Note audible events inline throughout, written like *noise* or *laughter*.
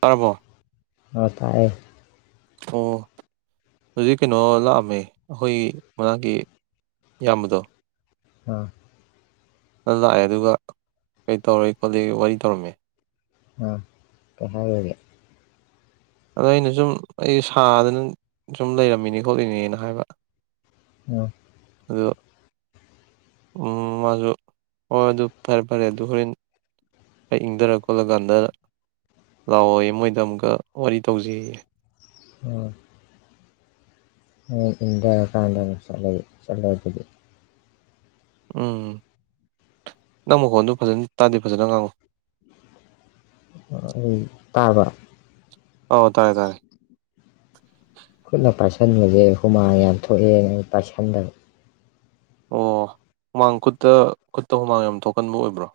ꯇꯥꯔꯕꯣ ꯑꯣ ꯍꯧꯖꯤꯛ ꯀꯩꯅꯣ ꯂꯥꯛꯑꯝꯃꯦ ꯑꯩꯈꯣꯏ ꯃꯅꯥꯛꯒꯤ ꯏꯌꯥꯝꯕꯗꯣ ꯍꯥꯥ ꯅꯪ ꯂꯥꯛꯑꯦ ꯑꯗꯨꯒ ꯀꯩ ꯇꯧꯔꯣꯏ ꯈꯣꯠꯂꯤ ꯋꯥꯔꯤ ꯇꯧꯔꯝꯃꯦ꯫ ꯑꯥ ꯀꯩ ꯍꯥꯏꯒꯔꯦ? ꯑꯗꯣ ꯑꯩꯅ ꯁꯨꯝ ꯑꯩ ꯁꯥꯗꯅ ꯁꯨꯝ ꯂꯩꯔꯝꯃꯤꯅꯤ ꯈꯣꯠꯂꯤꯅꯦꯅ ꯍꯥꯏꯕ ꯎꯝ ꯑꯗꯨ ꯎ ꯃꯥꯁꯨ ꯍꯣꯏ ꯑꯗꯨ ꯐꯔꯦ- ꯐꯔꯦ ꯑꯗꯨ ꯍꯣꯔꯦꯟ ꯑꯩ ꯏꯪꯊꯔ ꯈꯣꯠꯂꯀꯥꯟꯗ ꯂꯥꯛꯑꯣꯌꯦ ꯃꯣꯏꯗ ꯑꯃꯨꯛꯀ ꯋꯥꯔꯤ ꯇꯧꯖꯩꯌꯦ꯫ ꯑꯣ꯫ ꯈꯔꯥ ꯏꯪ ꯗꯔꯥ ꯀꯥꯟꯗ ꯑꯣꯏꯅꯥ ꯆꯂꯖꯨ ꯆꯠꯂꯥꯖꯤ꯫ ꯎꯝ ꯅꯪ ꯃꯈꯣꯟꯗ ꯐꯖꯅ ꯇꯥꯗꯦ ꯐꯖꯅ ꯉꯥꯡꯉꯨ꯫ ꯑꯩ ꯇꯥꯔꯕꯥ? ꯑꯥꯎ ꯇꯥꯔꯦ - ꯇꯥꯔꯦ꯫ ꯁꯟꯕꯁꯦ ꯍꯨꯃꯥꯡ ꯌꯥꯝ ꯊꯣꯛꯑꯦꯅ ꯑꯩ ꯄꯥꯏꯁꯟꯗꯕ꯫ ꯑꯣ ꯍꯨꯃꯥꯡ ꯈꯨꯠꯇ ꯈꯨꯠꯇ ꯍꯨꯃꯥꯡ ꯌꯥꯝ ꯊꯣꯛꯀꯟꯕ ꯑꯣꯏꯕ꯭ꯔꯣ?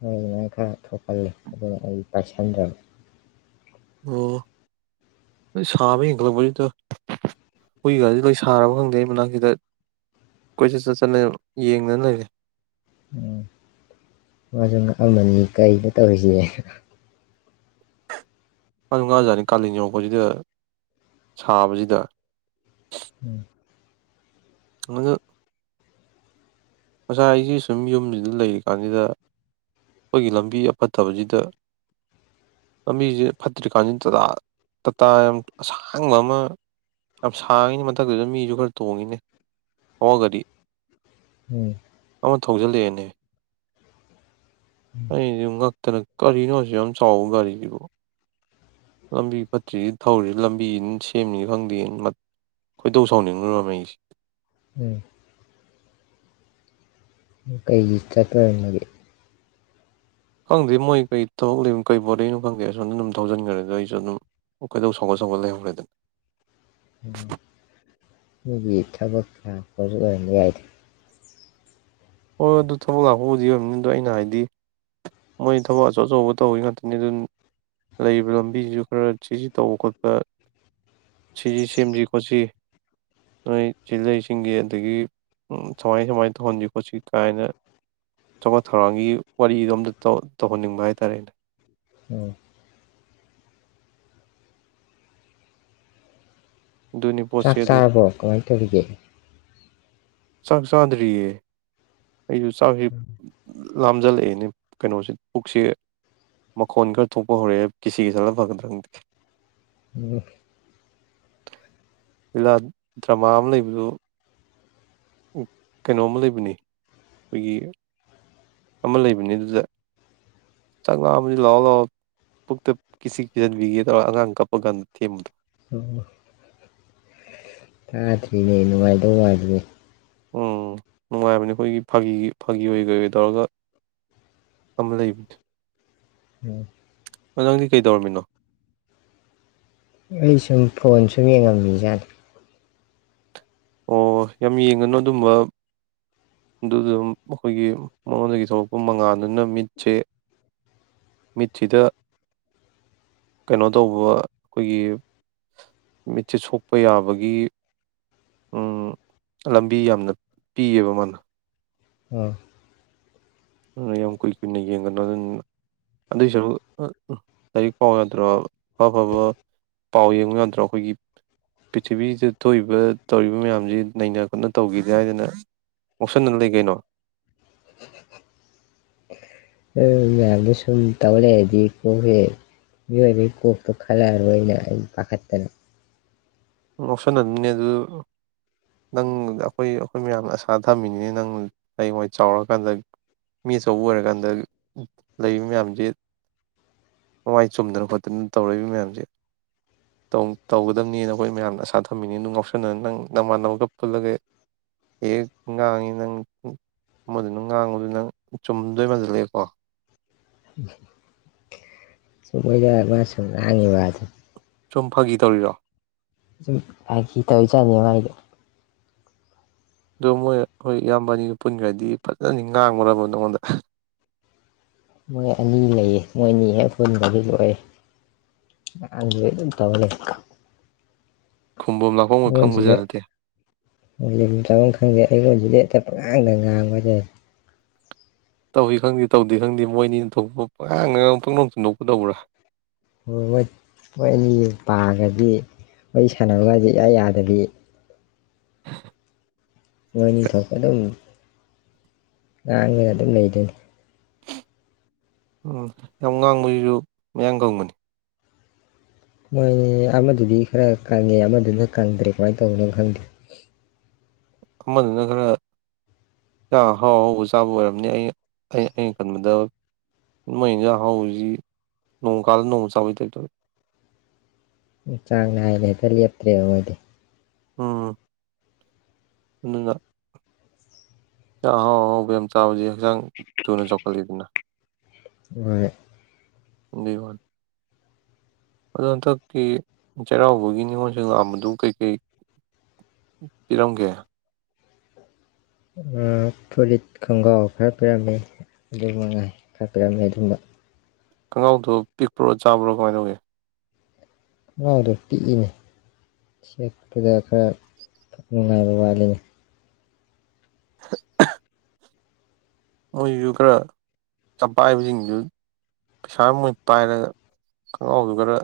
ꯍꯣꯏ ꯈꯔ ꯊꯣꯛꯀꯜꯂꯦ ꯑꯗꯨꯅ ꯑꯩ ꯄꯥꯏꯁꯟꯗꯕ꯫ ꯑꯣ ꯅꯣꯏ ꯁꯥꯕ ꯍꯦꯟꯒꯠꯂꯛꯄꯗꯨꯗ ꯍꯨꯏ ꯒꯥꯁꯤ ꯂꯣꯏ ꯁꯥꯔꯕ ꯈꯪꯗꯦ ꯃꯅꯥꯛꯁꯤꯗ ꯀꯣꯏꯆꯠ ꯆꯠ ꯆꯅ ꯌꯦꯡꯗꯅ ꯂꯩꯔꯦ꯫ ꯎꯝ ꯃꯥꯖꯨ ꯉꯛ ꯑꯃꯅꯤ ꯀꯩꯅꯣ ꯇꯧꯔꯤꯁꯤꯅꯥ꯫ ꯑꯗꯨ ꯉꯥꯖꯥꯠꯅꯤ ꯀꯥꯂꯦꯟ ꯌꯧ ꯔꯛꯄꯁꯤꯗ ꯁꯥꯕꯁꯤꯗ꯫ ꯎꯝ꯫ *unintelligible* ꯉꯁꯥꯏ ꯑꯩꯁꯤ ꯁꯨꯝ ꯌꯨꯝꯁꯤꯗ ꯂꯩꯔꯤꯀꯥꯟꯁꯤꯗ ꯑꯩꯈꯣꯏꯒꯤ ꯂꯝꯕꯤ ꯑ ꯐꯠꯇꯕꯁꯤꯗ ꯂꯝꯕꯤꯁꯤ ꯐꯠꯇ꯭ꯔꯤꯀꯥꯟꯁꯤꯗ ꯇꯇꯥ ꯇꯥꯇꯥ ꯌꯥꯝ ꯑꯁꯥꯡꯕ ꯑꯃ ꯌꯥꯝ ꯁꯥꯡꯉꯤꯅꯤ ꯃꯊꯛꯇꯨꯗ ꯃꯤꯁꯨ ꯈꯔ ꯇꯣꯡꯉꯤꯅꯦ ꯍꯧ ꯋꯥ ꯒꯥꯔꯤ ꯎꯝ꯫ ꯑꯃ ꯊꯧꯖꯤꯜꯂꯛꯑꯦꯅꯦ ꯑꯩꯒ ꯀꯅ ꯀꯔꯤꯅꯣ ꯍꯧꯁꯨ ꯌꯥꯝ ꯆꯥꯎꯕ ꯒꯥꯔꯤꯁꯤꯕꯣ ꯂꯝꯕꯤ ꯐꯠꯇ꯭ꯔꯤꯁꯤ ꯊꯧꯔꯤꯁꯤ ꯂꯝꯕꯤ ꯁꯦꯝꯅꯤ ꯈꯪꯗꯦ ꯈꯣꯏꯗꯧ ꯁꯥꯎꯅꯤꯡꯈ꯭ꯔꯕꯉꯩꯁꯤ ꯎꯝ ꯀꯩꯒꯤ ꯆꯠꯄ ꯑꯣꯏꯔꯝꯃꯒꯦ ꯈꯪꯗꯦ ꯃꯣꯏ ꯀꯩ ꯊꯕꯛ ꯂꯩꯅꯣ ꯀꯩ ꯕꯣꯔꯠꯅꯣ ꯈꯪꯗꯦ ꯑꯩ ꯁꯣꯝꯗ ꯑꯗꯨꯝ ꯊꯧꯖꯤꯟꯈ꯭ꯔꯒ ꯑꯩꯁꯨ ꯑꯗꯨꯝ ꯀꯩꯗꯧ ꯁꯧꯒꯠ ꯁꯧꯒꯠ ꯂꯩꯍꯧꯔꯦꯗ ꯎ ꯃꯒꯤ ꯊꯕꯛ ꯀꯌꯥ ꯂꯛꯞꯒꯤ ꯑꯣꯏꯔꯝꯕ ꯌꯥꯏꯗ ꯍꯣꯏꯣꯏ ꯑꯗꯨ ꯊꯕꯛ ꯂꯥꯛꯄꯕꯨꯗꯤ ꯑꯣꯏꯕꯅꯤ ꯑꯗꯣ ꯑꯩꯅ ꯍꯥꯏꯗꯤ ꯃꯣꯏ ꯊꯕꯛ ꯑꯆꯧ ꯑꯆꯧꯕ ꯇꯧꯕꯤ ꯉꯥꯛꯇꯅꯤ ꯑꯗꯨ ꯂꯩꯔꯤꯕ ꯂꯝꯕꯤꯁꯤꯁꯨ ꯈꯔ ꯁꯤꯁꯤ ꯇꯧꯕ ꯈꯣꯠꯄ ꯁꯤꯁꯤ ꯁꯦꯝꯁꯤ ꯈꯣꯠꯁꯤ ꯅꯣꯏ ꯁꯤꯂꯁꯤꯡꯒꯤ ꯑꯗꯒꯤ ꯁꯨꯃꯥꯏ ꯁꯨꯃꯥꯏꯅ ꯇꯧꯍꯟꯁꯤ ꯈꯣꯠꯁꯤ ꯀꯥꯏꯅ ꯆꯥꯎꯈꯠ ꯊꯧꯔꯥꯡꯒꯤ ꯋꯥꯔꯤꯗꯣ ꯑꯝꯇ ꯇꯧꯍꯟꯅꯤꯡꯕ ꯍꯥꯏꯇꯥꯔꯦ ꯑꯩꯅ ꯎꯝ ꯑꯗꯨꯅꯤ ꯄꯣꯠꯁꯦ ꯆꯥꯛ ꯑꯗꯨ ꯆꯥꯔꯕꯣ ꯀꯃꯥꯏꯅ ꯇꯧꯔꯤꯒꯦ ꯆꯛ ꯆꯥꯟꯗꯔꯤꯌꯦ ꯑꯩꯁꯨ ꯆꯥꯀꯁꯤ ꯂꯥꯝꯖꯜꯂꯛꯏꯅꯦ ꯀꯩꯅꯣꯁꯦ ꯄꯨꯛꯁꯤ ꯃꯈꯣꯟ ꯈꯔ ꯊꯣꯛꯄ ꯍꯧꯔꯛꯑꯦ ꯀꯤꯁꯤꯒꯤ ꯀꯤꯁꯟꯂꯒ ꯐꯒꯗ꯭ꯔ ꯈꯪꯗꯦ ꯎꯝ ꯂꯤꯂꯥ ꯗ꯭ꯔꯃꯥ ꯑꯃ ꯂꯩꯕꯗꯨ ꯀꯩꯅꯣꯝꯃ ꯂꯩꯕꯅꯦ ꯑꯩꯈꯣꯏꯒꯤ ꯑꯃ ꯂꯩꯕꯅꯦ ꯑꯗꯨꯗ ꯆꯥꯛꯅꯥ ꯑꯃꯗꯤ ꯂꯥꯛꯑꯣ ꯂꯥꯛꯑꯣ ꯄꯨꯛꯇ ꯀꯤꯁꯤ ꯀꯤꯁꯤꯟꯕꯤꯒꯦ ꯇꯧꯔꯒ ꯑꯉꯥꯡ ꯀꯞꯄ ꯀꯥꯟꯗ ꯊꯦꯝꯕꯗꯣ ꯎ ꯇꯗ꯭ꯔꯤꯅꯦ ꯅꯨꯡꯉꯥꯏꯗꯧ ꯝꯂꯤꯅꯦ ꯎꯝ ꯅꯨꯡꯉꯥꯏꯕꯅꯤ ꯑꯩꯈꯣꯏꯒꯤ ꯐꯥꯒꯤꯒꯤ ꯐꯥꯒꯤ ꯑꯣꯏ ꯀꯩ ꯑꯣꯏ ꯇꯧꯔꯒ ꯑꯃ ꯂꯩꯕꯅꯦ ꯎꯝ ꯑꯗꯣ ꯅꯡꯗꯤ ꯀꯩ ꯗꯧꯔꯃꯤꯅꯣ ꯑꯩ ꯁꯨꯝ ꯐꯣꯟ ꯁꯨꯝ ꯌꯦꯡꯉꯝꯃꯤꯖꯥꯠꯅꯤ ꯑꯣ ꯌꯥꯝ ꯌꯦꯡꯒꯅꯨ ꯑꯗꯨꯝꯕ ꯑꯗꯨꯗꯨ ꯑꯩꯈꯣꯏꯒꯤ ꯃꯉꯣꯟꯗꯒꯤ ꯊꯣꯛꯂꯛꯄ ꯃꯉꯥꯟꯜꯗꯨꯅ ꯃꯤꯠꯁꯦ ꯃꯤꯠꯁꯤꯗ ꯀꯩꯅꯣ ꯇꯧꯕ ꯑꯩꯈꯣꯏꯒꯤ ꯃꯤꯠꯁꯦ ꯁꯣꯛꯄ ꯌꯥꯕꯒꯤ ꯎ ꯂꯝꯕꯤ ꯌꯥꯝꯅ ꯄꯤꯌꯦꯕ ꯃꯥꯅ ꯑꯃ ꯑꯗꯨ ꯌꯥꯝ ꯀꯨꯏ ꯀꯨꯏꯅ ꯌꯦꯡꯒꯅꯨ ꯑꯗꯨ ꯑꯗꯨꯏꯁꯨ ꯂꯥꯏꯔꯤꯛ ꯄꯥꯎ ꯌꯥꯗ꯭ꯔꯣ ꯑꯐꯐꯕ ꯄꯥꯎ ꯌꯦꯡꯕ ꯌꯥꯗ꯭ꯔꯣ ꯑꯩꯈꯣꯏꯒꯤ ꯄ꯭ꯔꯤꯊꯤꯕꯤꯗ ꯊꯣꯛꯏꯕ ꯇꯧꯔꯤꯕ ꯃꯌꯥꯝꯁꯤ ꯅꯩꯅ ꯀꯠꯅ ꯇꯧꯈꯤꯗꯦ ꯍꯥꯏꯗꯅ ꯉꯣꯛꯁꯟꯅꯗꯅ ꯂꯩ ꯀꯩꯅꯣ ꯎ *unintelligible* ꯃꯌꯥꯝꯗꯤ ꯁꯨꯝ ꯇꯧꯔꯛꯑꯗꯤ ꯀꯣꯛꯁꯦ ꯃꯤꯑꯣꯏꯕꯩ ꯀꯣꯛꯇꯣ ꯈꯜꯂꯛꯑꯔꯣꯏꯅ ꯑꯩ ꯄꯥꯈꯠꯄꯥꯅꯤ ꯉꯥꯑꯣꯁꯟꯅꯅꯨꯅꯦ ꯑꯗꯨ ꯅꯪ ꯑꯩꯈꯣꯏ ꯑꯩꯈꯣꯏ ꯃꯌꯥꯝꯅ ꯑꯁꯥ ꯊꯝꯃꯤꯅꯤꯅꯦ ꯅꯪ ꯍꯡꯋꯥꯏ ꯆꯥꯎꯔꯀꯥꯟꯗ ꯃꯤ ꯑꯆꯧꯕ ꯑꯣꯏꯔꯀꯥꯟꯗ ꯂꯩꯔꯤꯕ ꯃꯌꯥꯝꯁꯦ ꯃꯋꯥꯥꯏ ꯆꯨꯝꯗꯅ ꯈꯣꯠꯇꯅ ꯇꯧꯔꯛꯏꯕ ꯃꯌꯥꯝꯁꯦ ꯇꯧꯒꯗꯕꯅꯦꯅ ꯑꯩꯈꯣꯏ ꯃꯌꯥꯝꯅ ꯑꯁꯥ ꯊꯝꯃꯤꯅꯤꯤ ꯑꯗꯨ ꯉꯥꯎꯁꯟꯅꯅ ꯅꯪ ꯅꯧꯃꯥꯟꯅꯕꯒ ꯄꯨꯜꯂꯒ ꯍ ꯉꯥꯡꯉꯤ ꯅꯪ ꯃꯗꯨꯅꯪ ꯉꯥꯡꯕꯗꯨ ꯅꯪ ꯆꯨꯝꯗꯣꯏ ꯃꯥꯗꯨꯂꯦꯀꯣ ꯃꯣꯏꯗ ꯃꯥ ꯁꯨꯨꯝ ꯉꯥꯪꯉꯤꯕꯥ ꯍꯥꯢꯗꯨꯅꯤ ꯁꯨꯝ ꯐꯒꯤꯗꯧꯔꯤꯔꯣ ꯁꯨꯝ ꯍꯥꯏꯈꯤ ꯇꯧ ꯆꯥꯠꯅꯤꯉꯥꯏꯗꯣ ꯑꯗꯣ ꯃꯣꯏ ꯍꯣꯏ ꯏꯌꯥꯝꯕꯅꯤꯒ ꯄꯨꯟꯈ꯭ꯔꯗꯤ ꯐꯖꯅꯤ ꯉꯥꯡꯉꯨꯔꯕ ꯅꯉꯣꯟꯗ ꯃꯣꯏ ꯑꯅꯤ ꯂꯩꯌꯦ ꯃꯣꯏ ꯑꯅꯤ ꯍꯦꯛ ꯍꯨꯟꯗꯤ ꯂꯣꯛꯑꯦ ꯑꯍ ꯑꯗꯨꯝ ꯇꯧꯍꯂꯦ ꯈꯨꯝꯕꯝ ꯂꯥꯛꯐꯝ ꯒ ꯈꯪꯕꯖꯥꯠ ꯃꯣꯢꯁꯤꯗ ꯅꯠꯇꯦ ꯂꯩꯔꯝꯗꯔꯒ ꯈꯪꯒꯦ ꯐꯩꯒꯣꯟꯜꯁꯤꯗꯤ ꯍꯦꯛꯇ ꯄ ꯉꯥꯡꯗ ꯉꯥꯡꯕ ꯍꯥꯏꯇꯥꯏ ꯇꯧꯏ ꯈꯪꯗꯦ ꯇꯧꯗꯦ ꯈꯪꯗꯦ ꯃꯣꯏꯅꯤꯅ ꯇꯧꯕ ꯄꯉꯗ ꯉꯥꯪ ꯄꯪꯅꯧꯇ ꯅꯣꯛꯄ ꯇꯧꯕ꯭ꯔꯥ ꯍꯣꯏ ꯃꯧ ꯑꯅꯤ ꯄꯥꯒꯗꯤ ꯋꯥꯔꯤ ꯁꯥꯟꯅꯕꯒꯥꯁꯤ ꯏꯌꯥ ꯌꯥꯗꯕꯤ ꯃꯣꯏ ꯑꯥꯅꯤ ꯊꯣꯛꯄ ꯑꯗꯨꯝ ꯉꯥꯡꯒꯥ ꯑꯗꯨꯝ ꯂꯩꯗꯣꯏꯅꯤ ꯎꯝ ꯌꯥꯝ ꯉꯥꯡꯕꯁꯤꯁꯨ ꯃꯌꯥꯡꯒꯪꯕꯅꯤ ꯃꯣꯏꯅꯤ ꯑꯃꯗꯨꯗꯤ ꯈꯔ ꯀꯪꯉꯦ ꯑꯃꯗꯨꯅ ꯀꯪꯗ꯭ꯔꯦ ꯀꯃꯥꯏꯅ ꯇꯧꯅꯣ ꯈꯪꯗꯦ ꯑꯃꯗꯨꯅ ꯈꯔꯥꯛ ꯍꯥꯎ ꯍꯥꯎꯕ ꯆꯥꯕ ꯑꯣꯏꯔꯝꯅꯤ ꯑꯩ ꯑꯩꯅ ꯈꯟꯕꯗ ꯃꯣꯏ ꯌꯦꯟꯖꯥꯡ ꯍꯥꯎꯁꯤ ꯅꯣꯡ ꯀꯥꯜꯗ ꯅꯣꯡꯃ ꯆꯥꯕꯩ ꯇꯩ ꯇꯧꯋꯏ ꯆꯥꯡ ꯅꯥꯏꯅ ꯍꯦꯛꯇ ꯂꯦꯞꯇ꯭ꯔꯦ ꯃꯣꯏꯗꯤ ꯑꯝ ꯑꯗꯨꯅ ꯏꯟꯁꯥꯪ ꯑꯍꯥꯎ ꯑꯍꯥꯎ ꯌꯥꯝ ꯆꯥꯕꯥꯁꯤ ꯍꯛꯆꯥꯡ ꯊꯨꯅ ꯆꯥꯎꯈꯠꯂꯤꯗꯅ ꯍꯣꯏ ꯑꯗꯨꯏ ꯋꯥꯟꯤ ꯑꯗ ꯍꯟꯗꯛꯇꯀꯤꯤ ꯆꯩꯔꯥꯎꯕꯒꯤ ꯅꯤꯉꯣꯜꯁꯨ ꯉꯥꯝꯕꯗꯨ ꯀꯩꯀꯩ ꯄꯤꯔꯝꯒꯦ ꯐꯨꯔꯤꯠ ꯈꯣꯡꯒ꯭ꯔꯥꯎ ꯈꯔ ꯄꯤꯔꯝꯃꯤ ꯑꯗꯨꯒ ꯃꯉꯥꯏ ꯈꯔ ꯄꯤꯔꯝꯃꯤ ꯑꯗꯨꯝꯕ ꯈꯒꯥꯎꯗꯣ ꯄꯤꯛꯄ꯭ꯔꯣ ꯆꯥꯕ꯭ꯔꯣ ꯀꯃꯥꯏꯅ ꯇꯧꯒꯦ ꯈꯣꯡꯅꯥꯎꯗꯣ ꯄꯤꯛꯏꯅꯦ ꯁꯦꯛꯄꯗ ꯈꯔ ꯅꯨꯡꯉꯥꯏꯕ ꯋꯥꯠꯂꯤꯅꯤ *inaudible* ꯃꯣꯏꯁꯨ ꯈꯔ ꯆꯄꯥꯛꯕꯁꯤꯡꯗꯨ ꯄꯩꯁꯥ ꯃꯣꯏ ꯄꯥꯏꯔꯒ ꯈꯪꯒꯥꯎꯗꯨ ꯈꯔ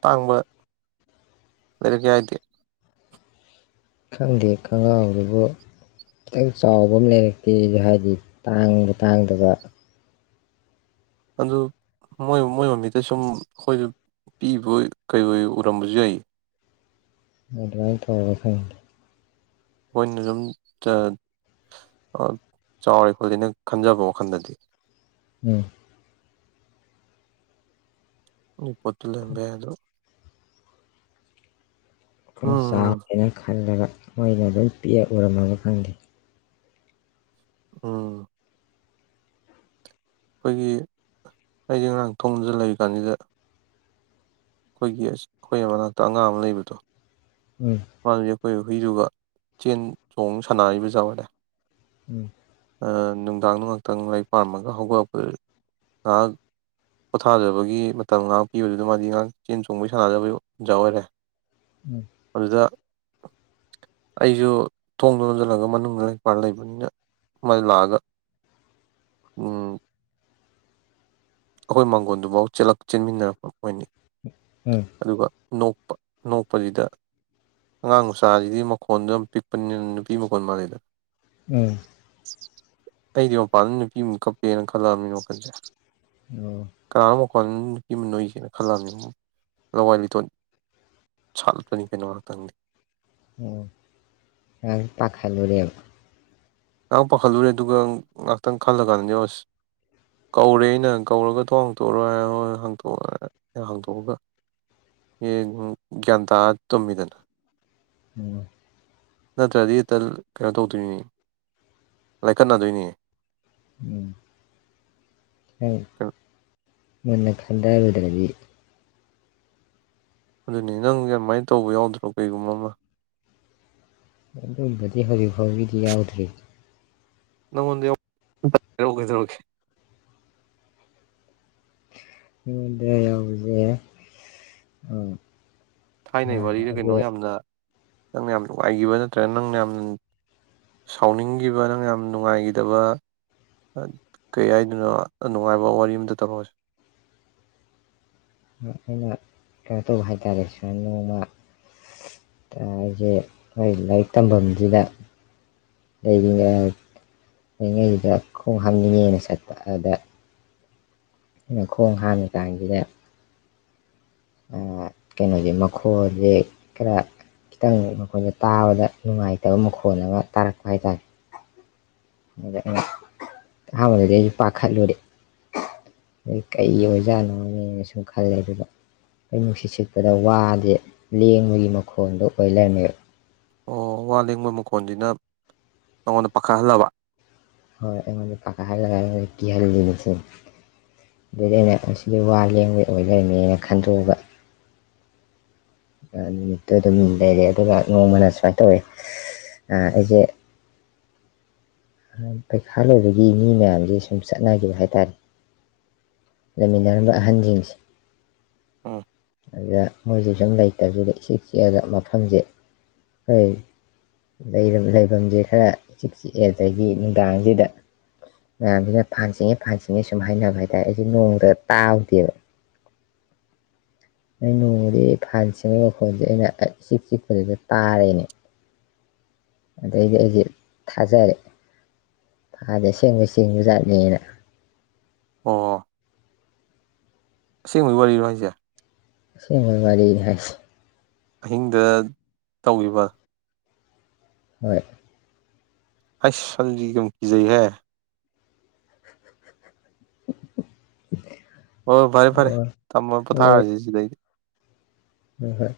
ꯇꯥꯡꯝꯕ ꯑꯗꯨꯔ ꯀ ꯍꯥꯏꯇ ꯈꯪꯗꯦ ꯈꯒꯥꯎꯗꯨꯕꯨ ꯈꯤꯇꯪ ꯆꯥꯎꯕ ꯑꯃ ꯂꯩꯔꯛꯇꯦꯁꯨ ꯍꯥꯏꯗꯤ ꯇꯥꯡꯕ ꯇꯥꯡꯗꯕ ꯑꯗꯨ ꯃꯣꯏ ꯃꯣꯏ ꯃꯃꯤꯗ ꯁꯨꯝ ꯑꯩꯈꯣꯏꯁꯨ ꯄꯤꯕ ꯀꯩꯣꯏ ꯎꯔꯝꯕꯁꯨ ꯌꯥꯏꯌꯦ ꯑꯗꯨꯃꯥꯏ ꯊꯧꯕꯒ ꯈ ꯑꯩꯈꯣꯏꯅ ꯑꯗꯨꯝ ꯆꯥꯎꯔꯦ ꯈꯣꯠꯂꯦꯅ ꯈꯟꯖꯕ ꯋꯥꯈꯜꯗꯗꯤ ꯎꯝ ꯄꯣꯠꯇ ꯂꯕꯦ ꯑꯗꯨꯣ ꯣꯡ ꯎꯝ ꯆꯥꯎꯥꯦꯅ ꯈꯜꯂꯒ ꯃꯣꯏꯅ ꯑꯗꯨꯝ ꯄꯤꯑ ꯎꯔꯝꯃꯒ ꯈꯪꯗꯦ ꯎꯝ ꯑꯩꯈꯣꯏꯒꯤ ꯍꯌꯦ ꯑꯔꯥꯡ ꯊꯣꯡꯗ ꯂꯩꯔꯤ ꯀꯥꯟꯁꯤꯗ ꯑꯩꯈꯣꯏꯒꯤ ꯑꯩꯈꯣꯏꯒꯤ ꯃꯅꯥꯛꯇ ꯑꯉꯥꯡ ꯑꯃ ꯂꯩꯕꯗꯣ ꯎꯝ ꯍꯖꯤ ꯍꯈꯏ ꯍꯨꯏꯗꯨꯒ ꯆꯦꯟ ꯆꯣꯡ ꯁꯥꯟꯅꯔꯤꯕꯖꯥꯔꯦ ꯎꯝ ꯅꯨꯡꯗꯥꯡ ꯅꯨꯡ ꯉꯥꯛꯇꯪ ꯂꯥꯏꯔꯤꯛ ꯄꯥꯝꯃꯒ ꯍꯧꯒꯠꯂꯛꯄ ꯉꯥꯏꯍꯥꯛ ꯄꯣꯊꯥꯖꯕꯒꯤ ꯃꯇꯝ ꯉꯥꯏꯍꯥꯛ ꯄꯤꯕꯗꯨꯗ ꯃꯥꯗꯤ ꯉꯥꯏꯍꯥꯛ ꯆꯦꯟ ꯆꯣꯡꯕꯩ ꯁꯥꯟꯅꯖꯕꯒꯤ ꯑꯣꯖꯥ ꯑꯣꯏꯔꯦ ꯐꯖ ꯑꯩꯁꯨ ꯊꯣꯡꯗ ꯂꯣꯟꯝꯁꯤꯜꯂꯒ ꯃꯅꯨꯡꯗꯄꯥꯛ ꯂꯩꯕꯅꯤꯅ ꯃꯗꯨ ꯂꯥꯛꯑꯒ ꯎꯝ ꯑꯩꯈꯣꯏ ꯃꯥꯡꯒꯣꯟꯗꯨꯐꯥꯎ ꯆꯦꯟꯃꯤꯟꯅꯔꯛꯄ ꯑꯣꯏꯅꯤ ꯎꯝ ꯑꯗꯨꯒ ꯅꯣꯛꯄ ꯅꯣꯛꯄꯁꯤꯗ ꯑꯉꯥꯡ ꯃꯆꯥꯁꯤꯗꯤ ꯃꯈꯣꯟꯗꯣ ꯌꯥꯝ ꯄꯤꯛꯄꯅꯤꯅ ꯅꯨꯄꯤ ꯃꯈꯣꯟ ꯃꯥꯜꯂꯤꯗ ꯎꯝ ꯑꯩꯗꯤ ꯃꯄꯥꯟꯗ ꯅꯨꯄꯤꯃꯨꯛ ꯀꯞꯄꯦꯅ ꯈꯜꯂꯛꯑꯕꯅꯤꯅ ꯋꯥꯈꯜꯁꯦ ꯑ ꯑꯩ ꯅꯨꯄꯤ ꯑꯃ ꯅꯣꯏꯁꯦꯅ ꯈꯜꯂꯛꯑꯅꯤ ꯂꯋꯥꯏ ꯂꯤꯇꯣꯠ ꯁꯥꯠꯂꯄꯅꯤ ꯀꯩꯅꯣ ꯉꯍꯥꯛꯇꯪꯗꯤ ꯑꯣ ꯄꯥꯈꯥꯏ ꯂꯨꯨꯔꯦꯕ ꯉꯥꯏꯍꯥꯛ ꯄꯥꯈꯠꯂꯨꯔꯦ ꯑꯗꯨꯒ ꯉꯥꯏꯍꯥꯛꯇꯪ ꯈꯜꯂ ꯀꯥꯟꯗꯅꯦ ꯑꯁ ꯀꯧꯔꯦ ꯑꯩꯅ ꯀꯧꯔꯒ ꯊꯣ ꯍꯥꯡꯇꯣꯛꯔꯣꯏ ꯍꯣꯏ ꯍꯥꯡꯇꯣꯛ ꯍꯥꯡꯇꯣꯛꯑꯒ ꯒ꯭ꯌꯥꯟ ꯇꯥꯔ ꯇꯨꯝꯃꯤꯗꯅ ꯎꯝ ꯅꯠꯇ꯭ꯔꯗꯤ ꯏꯇꯜ ꯀꯩꯅꯣ ꯇꯧꯗꯣꯏꯅꯤ ꯂꯥꯏꯀꯠꯅꯗꯣꯏꯅꯤ ꯎꯝ ꯍ ꯃꯨꯟꯅ ꯈꯟꯗꯔꯨꯗ꯭ꯔꯗꯤ ꯑꯗꯨꯅꯤ ꯅꯪꯁꯦ ꯑꯃꯥꯏꯅ ꯇꯧꯕ ꯌꯥꯎꯗ꯭ꯔꯣ ꯀꯩꯒꯨꯝꯕ ꯑꯃ ꯑꯗꯨꯕꯨꯗꯤ ꯍꯧꯖꯤꯛ ꯐꯥꯎꯒꯤꯗꯤ ꯌꯥꯎꯗ꯭ꯔꯤ ꯅꯪꯉꯣꯟꯗ *unintelligible* ꯑꯩꯉꫭꯟꯗ ꯌꯧꯔꯤꯖꯦ ꯑ ꯊꯥꯏꯅꯩ ꯋꯥꯔꯤꯗ ꯀꯩꯅꯣ ꯌꯥꯝꯅ ꯅꯪꯅ ꯌꯥꯝ ꯅꯨꯡꯉꯥꯏꯈꯤꯕ ꯅꯠꯇ꯭ꯔꯒ ꯅꯪꯅ ꯌꯥꯝꯅ ꯁꯥꯎꯅꯤꯡꯈꯤꯕ ꯅꯪꯅ ꯌꯥꯝ ꯅꯨꯡꯉꯥꯏꯒꯤꯗꯕ ꯀꯩ ꯍꯥꯏꯗꯣꯏꯅꯣ ꯅꯨꯡꯉꯥꯏꯕ ꯋꯥꯔꯤ ꯑꯝꯇ ꯇꯝꯃꯛ ꯎꯁꯦ ꯑꯩꯅ ꯀꯩꯅꯣ ꯇꯧꯕ ꯍꯥꯏ ꯇꯥꯔꯦ ꯁꯨꯃꯥꯏ ꯅꯣꯡꯃ ꯑ ꯑꯩꯁꯦ ꯈꯣꯏ ꯂꯥꯏꯔꯤꯛ ꯇꯝꯐꯝꯁꯤꯗ ꯂꯩꯔꯤꯉꯩ ꯂꯩꯔꯤꯉꯩꯁꯤꯗ ꯈꯣꯡ ꯍꯥꯝꯅꯤꯡꯉꯦꯅ ꯆꯠꯄ ꯑꯗ ꯑꯩꯅ ꯈꯣꯡ ꯍꯥꯥꯝꯃꯤꯀꯥꯟꯁꯤꯗ ꯀꯩꯅꯣꯁꯦ ꯃꯈꯣꯜꯁꯦ ꯈꯔ ꯈꯤꯇꯪ ꯃꯈꯣꯜꯁꯦ ꯇꯥꯕꯗ ꯅꯨꯡꯉꯥꯏꯇꯕ ꯃꯈꯣꯜ ꯑꯃ ꯇꯥꯔꯛꯄ ꯍꯥꯏ ꯇꯥꯔꯦ ꯑꯗ ꯑꯩꯅ ꯑꯍꯥꯟꯕꯗꯗꯤ ꯑꯩꯁꯨ ꯄꯥꯈꯠꯂꯨꯔꯦ ꯑꯩ ꯀꯩ ꯑꯣꯏꯖꯥꯠꯅꯣꯅꯦꯅ ꯁꯨꯝ ꯈꯜꯂꯦ ꯑꯗꯨꯒ ꯈꯣꯏ ꯅꯨꯡꯁꯤꯠ ꯁꯤꯠꯄꯗ ꯋꯥꯁꯦ ꯂꯦꯡꯕꯒꯤ ꯃꯈꯣꯜꯗꯣ ꯑꯣꯏꯂꯩꯔꯝꯃꯦꯕ ꯑꯣ ꯋꯥ ꯂꯦꯡꯕ ꯃꯈꯣꯟꯁꯤꯅ ꯅꯪꯉꯣꯟꯗ ꯄꯥꯈꯠꯍꯜꯂꯕ ꯍꯣꯏ ꯑꯩꯉꯣꯟꯗ ꯄꯥꯈꯥꯍꯜꯂꯒ ꯑꯩꯉꯣꯟꯗ ꯀꯤꯍꯜꯂꯤꯁꯤꯅꯤ ꯑꯗꯩꯗꯤ ꯑꯩꯅ ꯑꯁꯤꯗꯤ ꯋꯥ ꯂꯦꯡꯕꯩ ꯑꯣꯏ ꯂꯩꯔꯝꯃꯦꯅ ꯈꯟꯗꯣꯛꯑꯒ ꯅꯨꯃꯤꯠꯇꯨ ꯑꯗꯨꯝ ꯂꯩꯔꯦ ꯑꯗꯨꯒ ꯅꯣꯡꯃꯅ ꯁꯨꯃꯥꯏꯅ ꯇꯧꯋꯤ ꯑ ꯑꯩꯁꯦ ꯄꯩꯈꯥ ꯂꯣꯏꯕꯒꯤ ꯃꯤ ꯃꯌꯥꯝꯁꯦ ꯁꯨꯝ ꯆꯠꯅꯈꯤꯕ ꯍꯥꯏ ꯇꯥꯔꯦ ꯂꯩꯃꯤꯟꯅꯔꯝꯕ ꯑꯍꯟꯁꯤꯡꯁꯦ ꯎꯝ ꯑꯗꯨꯗ ꯃꯣꯏꯁꯦ ꯁꯨꯝ ꯂꯩꯇꯕꯁꯤꯗ ꯏꯆꯤꯛ ꯆꯤꯛꯑꯒ ꯃꯐꯝꯁꯦ ꯈꯣꯏ ꯂꯩꯐꯝꯁꯦ ꯈꯔ ꯏꯆꯤꯛ ꯆꯤꯛꯑꯦ ꯑꯗꯒꯤ ꯅꯨꯡꯗꯥꯡꯁꯤꯗ ꯃꯌꯥꯝꯁꯤꯅ ꯐꯥꯟꯆꯤꯡꯉꯤ ꯐꯥꯟꯆꯤꯡꯉꯤ ꯁꯨꯝ ꯍꯥꯏꯅꯕ ꯍꯥꯏꯇꯥꯔꯦ ꯅꯣꯡꯇ ꯇꯥꯗꯦꯕ ꯗꯩ ꯅꯣꯡꯃꯗꯤ ꯐꯥꯟ ꯆꯤꯡꯕ ꯃꯈꯣꯟꯁꯦ ꯑꯩꯅ ꯏꯆꯤꯛ ꯆꯤꯛꯄꯁꯤꯗ ꯇꯥꯔꯦꯅꯦ ꯑꯗꯨꯗꯩꯗꯤ ꯑꯩꯁꯦ ꯊꯥꯖꯔꯦ ꯐꯥꯟꯁꯦ ꯑꯁꯦꯡꯕꯩ ꯆꯤꯡꯕꯖꯥꯠꯅꯦꯅ ꯑꯣ ꯑꯁꯦꯡꯕꯩ ꯋꯥꯔꯤꯔꯣ ꯍꯥꯏꯁꯦ ꯑꯁꯦꯡꯕꯩ ꯋꯥꯔꯤꯅꯦ ꯍꯥꯏꯁꯦ ꯑꯍꯤꯡꯗ ꯇꯧꯈꯤꯕ ꯍꯣꯏ ꯍꯥꯏꯁ ꯑꯗꯨꯗꯤ ꯌꯥꯝ ꯀꯤꯖꯩꯍꯦ ꯍꯣꯏ ꯐꯔꯦ ꯐꯔꯦ ꯑꯣ ꯊꯝꯃꯣ ꯄꯣꯊꯥꯔꯁꯤ ꯁꯤꯗꯩꯗꯤ ꯎꯝ ꯍꯣꯏ